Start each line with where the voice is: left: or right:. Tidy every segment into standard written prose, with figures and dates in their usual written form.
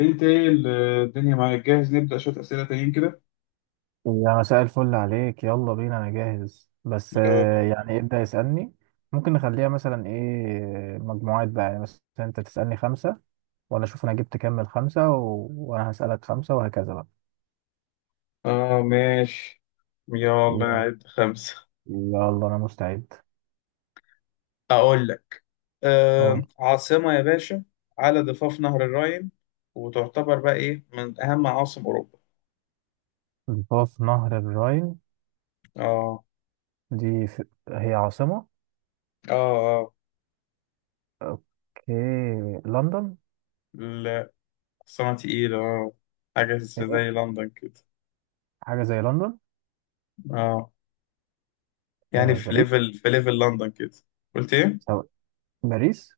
left: انت ايه الدنيا معاك جاهز، نبدأ شوية أسئلة تانيين كده.
right: يا مساء الفل عليك، يلا بينا، انا جاهز بس
left: يلا يلا.
right: يعني ابدأ يسألني. ممكن نخليها مثلا ايه، مجموعات بقى، يعني مثلا انت تسألني خمسة وانا اشوف انا جبت كام من خمسة، وانا هسألك خمسة وهكذا بقى.
left: اه ماشي. يلا
right: يلا
left: نعد خمسة.
right: يلا، انا مستعد.
left: أقول لك. آه،
right: أقول.
left: عاصمة يا باشا على ضفاف نهر الراين، وتعتبر بقى ايه من أهم عواصم أوروبا.
right: ضفاف نهر الراين،
left: اه.
right: هي عاصمة.
left: اه. اه.
right: اوكي، لندن.
left: لا. عاصمة تقيلة اه، حاجة زي
right: إيه؟
left: لندن كده.
right: حاجة زي لندن.
left: اه، يعني في
right: باريس.
left: ليفل في ليفل لندن كده. قلت ايه؟
right: سو... باريس.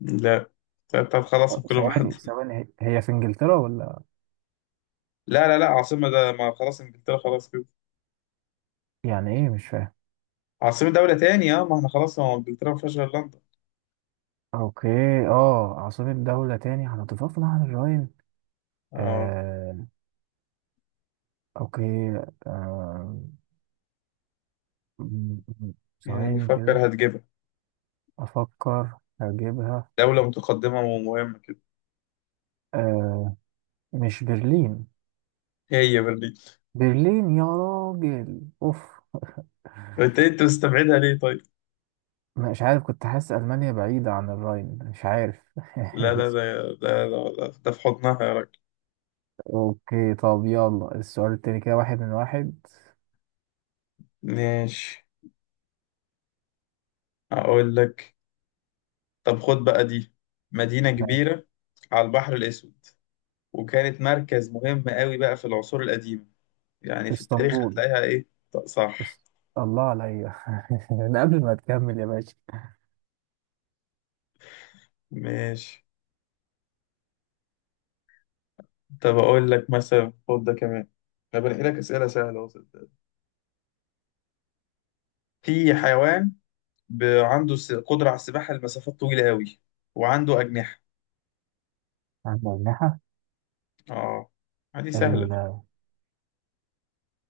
left: لا. طب طب خلاص كلهم حد.
right: ثواني ثواني، هي في انجلترا ولا؟
left: لا لا لا، عاصمة، ده ما خلاص انجلترا خلاص كده.
right: يعني ايه؟ مش فاهم.
left: عاصمة دولة تاني اه، ما احنا خلاص هو انجلترا ما فيهاش غير لندن.
right: اوكي. اه، عاصمة دولة تاني هنضيفها في نهر الراين.
left: اه.
right: آه. اوكي. آه. م- م-
left: يعني
right: ثواني
left: فكر
right: كده،
left: هتجيبها،
right: افكر هجيبها.
left: دولة متقدمة ومهمة كده.
right: آه. مش برلين؟
left: هي برلين.
right: برلين يا راجل، اوف.
left: طيب، انت مستبعدها ليه طيب؟
right: مش عارف، كنت حاسس المانيا بعيدة عن الراين، مش عارف.
left: لا لا لا، ده ده في حضنها يا راجل.
right: اوكي، طب يلا السؤال التاني كده، واحد من واحد.
left: ماشي، اقول لك. طب خد بقى دي، مدينة
right: ماشي.
left: كبيرة على البحر الأسود، وكانت مركز مهم قوي بقى في العصور القديمة، يعني في التاريخ
right: اسطنبول.
left: هتلاقيها إيه. طب صح.
right: اس... الله عليا. ده قبل ما تكمل يا باشا.
left: ماشي، طب أقول لك مثلا، خد ده كمان. أنا بنقي لك أسئلة سهلة، وصلت. في حيوان عنده قدرة على السباحة لمسافات طويلة قوي، وعنده أجنحة.
right: عندنا.
left: اه، دي سهلة دي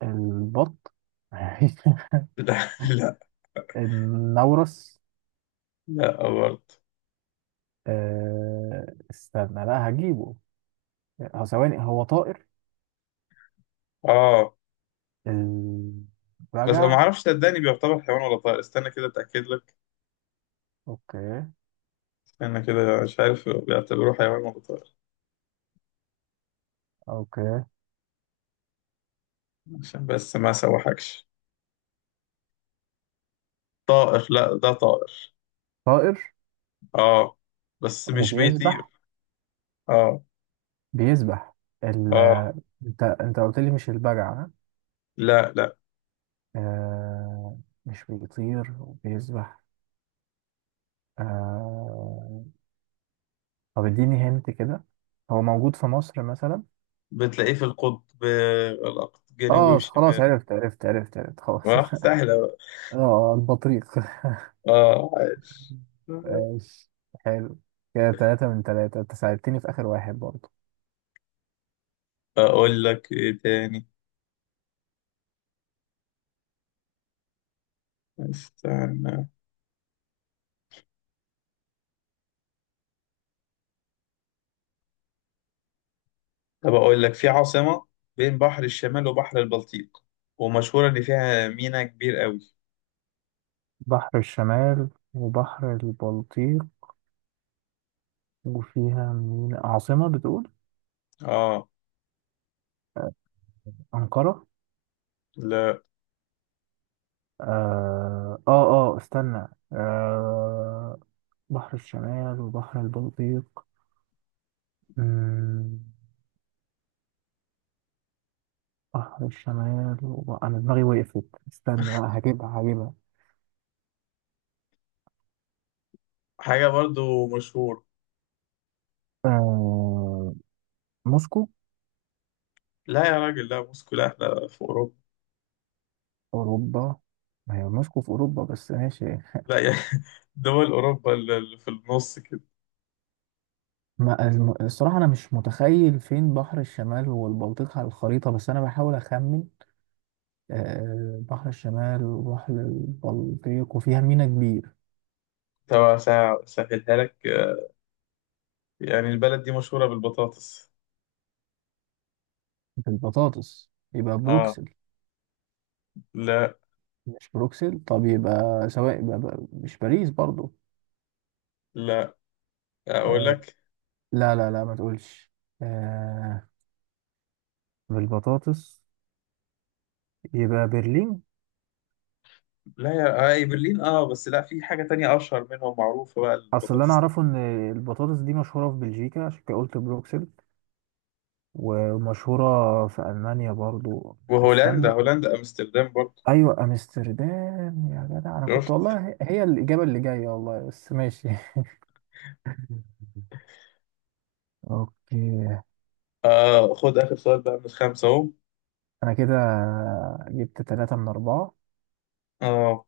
right: البط.
left: لا لا.
right: النورس.
left: لا برضه.
right: أه، استنى، لا هجيبه. هو ثواني، هو طائر.
left: اه، بس ما
right: البجع.
left: اعرفش صدقني، بيعتبر حيوان ولا طائر، استنى كده اتاكد لك.
right: اوكي.
left: استنى كده، مش عارف بيعتبروه حيوان ولا طائر،
right: اوكي،
left: عشان بس ما اسوحكش. طائر، لا ده طائر.
right: طائر
left: اه بس مش بيطير.
right: وبيسبح.
left: اه.
right: بيسبح. ال...
left: اه.
right: انت قلت لي مش البجع، ها؟
left: لا لا،
right: أه، مش بيطير وبيسبح. أه... طب اديني هنت كده، هو موجود في مصر مثلا؟
left: بتلاقيه في القطب، القطب الجنوبي
right: اه خلاص،
left: والشمال.
right: عرفت عرفت عرفت عرفت خلاص.
left: اه سهلة بقى.
right: اه، البطريق.
left: اه عايش.
right: ماشي. حلو. كده تلاتة من تلاتة، انت ساعدتني في آخر واحد برضه.
left: اقول لك ايه تاني. استنى. طب اقول لك، في عاصمة بين بحر الشمال وبحر البلطيق، ومشهورة ان فيها ميناء كبير قوي.
right: بحر الشمال وبحر البلطيق، وفيها مين؟ عاصمة بتقول.
left: اه.
right: أنقرة.
left: لا
right: آه، آه. آه استنى. آه، بحر الشمال وبحر البلطيق. مم، بحر الشمال أنا دماغي وقفت. استنى، لا هجيبها هجيبها.
left: حاجة برضو مشهور.
right: آه، موسكو.
left: لا يا راجل، لا، موسكو لا، احنا في اوروبا.
right: أوروبا؟ ما هي موسكو في أوروبا، بس ماشي.
left: لا يا دول اوروبا اللي في النص كده.
right: ما الصراحة أنا مش متخيل فين بحر الشمال والبلطيق على الخريطة، بس أنا بحاول أخمن. بحر الشمال وبحر البلطيق وفيها ميناء كبير.
left: طب اسهلها لك، يعني البلد دي مشهورة بالبطاطس.
right: بالبطاطس؟ يبقى
left: اه.
right: بروكسل.
left: لا.
right: مش بروكسل؟ طب يبقى سواء، يبقى مش باريس برضو.
left: لا، اقول
right: آه،
left: لك.
right: لا لا لا ما تقولش. آه، بالبطاطس يبقى برلين.
left: لا يا، اي برلين اه، بس لا، في حاجة تانية اشهر منهم، معروفة بقى
right: أصل اللي أنا
left: البطاطس
right: أعرفه إن البطاطس دي مشهورة في بلجيكا، عشان كده قلت بروكسل، ومشهورة في ألمانيا برضو.
left: وهولندا.
right: استنى،
left: هولندا امستردام برضه.
right: ايوه امستردام يا جدع، انا كنت
left: شفت.
right: والله هي الاجابه اللي جايه، والله بس ماشي. اوكي،
left: آه، خد اخر سؤال بقى من الخمسه اهو.
right: انا كده جبت ثلاثة من أربعة.
left: اه،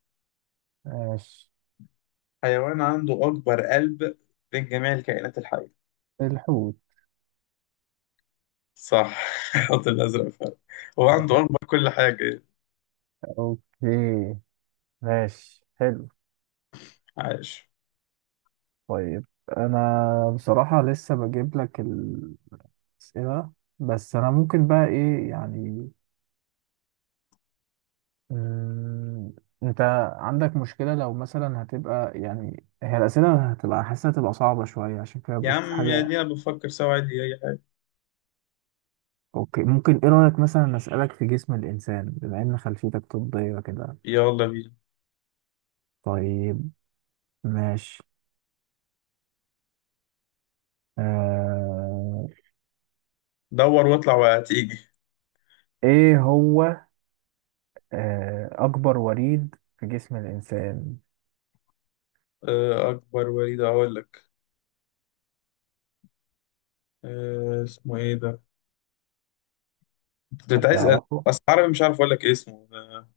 right: ماشي.
left: حيوان عنده اكبر قلب بين جميع الكائنات الحيه.
right: الحوت.
left: صح الحوت الازرق فعلا، هو عنده اكبر كل حاجه.
right: اوكي. ماشي. حلو.
left: عايش.
right: طيب، انا بصراحة لسه بجيب لك الأسئلة، بس انا ممكن بقى ايه يعني، مم، انت عندك مشكلة لو مثلا هتبقى يعني هي الأسئلة هتبقى حاسة هتبقى صعبة شوية؟ عشان كده
left: يا
right: بشوف
left: عم يا
right: حاجة.
left: دي انا بفكر سوا عادي اي حاجه.
right: اوكي، ممكن ايه رأيك مثلا اسألك في جسم الانسان، بما ان خلفيتك طبية كده؟
left: يلا بينا.
right: طيب. ماشي. آه...
left: دور واطلع وهتيجي.
right: ايه هو اكبر وريد في جسم الانسان؟
left: آه اكبر وليد، اقول لك. آه اسمه ايه ده، كنت عايز
right: هتعرفه.
left: بس عربي مش عارف اقول لك إيه اسمه،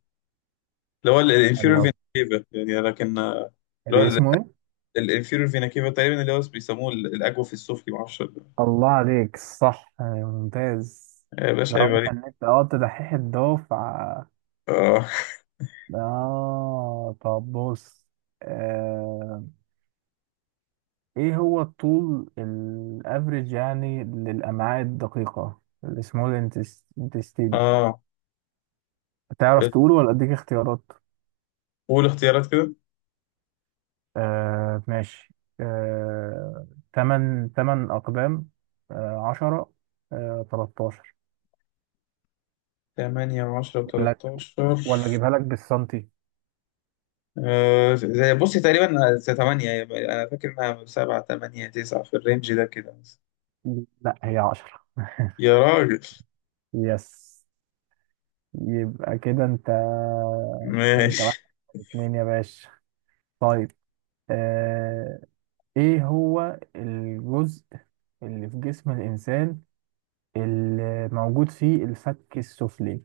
left: اللي هو الانفيرو
right: الله،
left: فينتيفا يعني، لكن اللي
right: ده
left: هو
right: اسمه ايه؟
left: الانفيرور فينا كيفا تقريبا، اللي هو بيسموه الاجوف السفلي، ما اعرفش
right: الله عليك، صح. ممتاز.
left: يا
right: ده
left: باشا عيب
right: واضح
left: عليك.
right: ان انت تدحيح الدفعة.
left: اه.
right: اه، طب بص. آه... ايه هو الطول الافريج يعني للامعاء الدقيقة، السمول intestine؟
left: اه،
right: تعرف تقوله ولا اديك اختيارات؟
left: قول اختيارات كده.
right: آه ماشي. آه، تمن اقدام، آه عشرة، آه تلتاشر.
left: 8 و10
right: ولا
left: و13.
right: ولا اجيبها لك بالسنتي؟
left: آه زي، بصي تقريبا زي 8، انا فاكر انها 7 8 9 في الرينج ده كده مثلا.
right: لا، هي عشرة.
left: يا راجل.
right: يس، يبقى كده انت
left: ماشي.
right: واحد اتنين يا باشا. طيب. آه. ايه هو الجزء اللي في جسم الانسان اللي موجود فيه الفك السفلي؟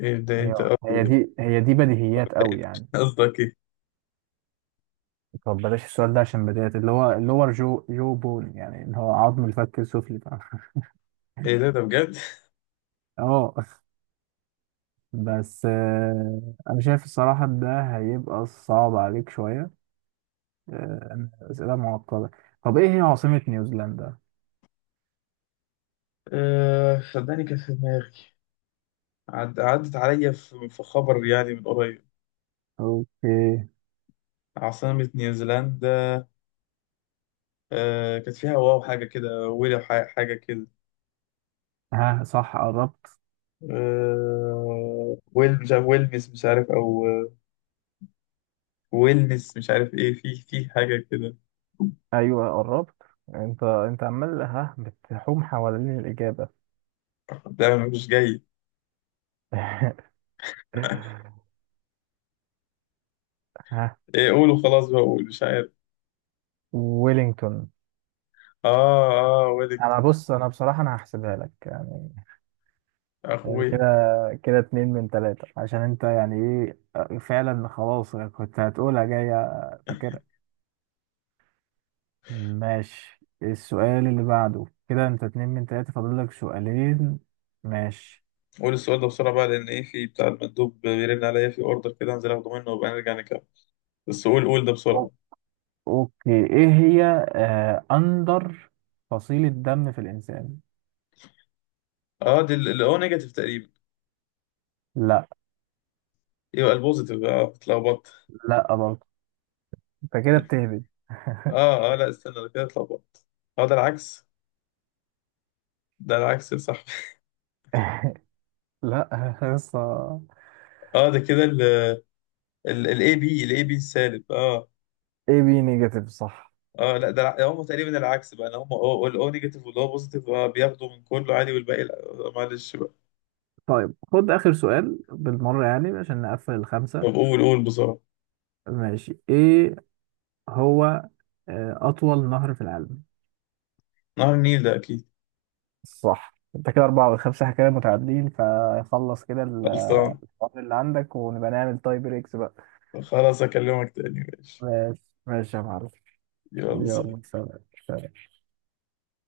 left: ابدا
right: هي
left: انت
right: هي دي، هي دي بديهيات قوي يعني.
left: قصدك ايه؟
right: طب بلاش السؤال ده، عشان بديهيات، اللي هو اللور جو جو بون، يعني اللي هو عظم الفك السفلي ده.
left: ايه ده، ده بجد؟
right: اه، بس انا شايف الصراحة ده هيبقى صعب عليك شوية. أسئلة معقدة. طب ايه هي عاصمة نيوزيلندا؟
left: آه صدقني كانت في دماغي، عدت عليا في خبر يعني من قريب.
right: اوكي.
left: عاصمة نيوزيلندا، آه كانت فيها واو حاجة كده، ويل حاجة كده.
right: ها صح، قربت.
left: آه ويل، مش عارف، ويلنس مش عارف، أو ويلنس مش عارف إيه، في حاجة كده.
right: ايوه، قربت. انت عمال ها، بتحوم حوالين الاجابه.
left: لا مش جاي.
right: ها،
left: إيه قولوا خلاص بقى، قول مش عارف.
right: ويلينجتون.
left: آه. آه ويلك.
right: انا بص انا بصراحه انا هحسبها لك يعني كده
left: أخويا.
right: كده اتنين من تلاته عشان انت يعني ايه فعلا، خلاص كنت هتقولها جايه. فاكر. ماشي. السؤال اللي بعده كده، انت اتنين من تلاته، فاضل لك سؤالين. ماشي.
left: قول السؤال ده بسرعة بقى، لأن إيه في بتاع المندوب بيرن عليا في أوردر كده، هنزل آخده منه وبقى نرجع نكمل. بس قول قول ده
right: أو-
left: بسرعة.
right: اوكي، ايه هي اندر فصيله دم في الانسان؟
left: آه دي الأو نيجاتيف تقريبا.
right: لا.
left: يبقى البوزيتيف، آه اتلخبطت.
right: لا برضه. انت كده بتهبد.
left: آه آه لا، استنى ده كده اتلخبطت. آه ده العكس. ده العكس صح.
right: لا لسه.
left: اه ده كده، الاي بي السالب اه.
right: اي بي نيجاتيف، صح.
left: اه لا، ده هم تقريبا العكس بقى هم. الاو نيجاتيف واللي هو بوزيتيف آه، بياخدوا من كله عادي والباقي لا. آه، معلش بقى.
right: طيب، خد اخر سؤال بالمره يعني عشان نقفل الخمسه.
left: طب قول قول بسرعة.
right: ماشي، ايه هو اطول نهر في العالم؟
left: نهر النيل ده اكيد.
right: صح. انت كده اربعه والخمسه، احنا كده متعادلين، فخلص كده الوقت
left: خلصان.
right: اللي عندك، ونبقى نعمل تاي بريكس بقى.
left: خلاص اكلمك تاني ماشي.
right: ماشي ماشي يا معلم.
left: يلا سلام.
right: يلا سلام. سلام.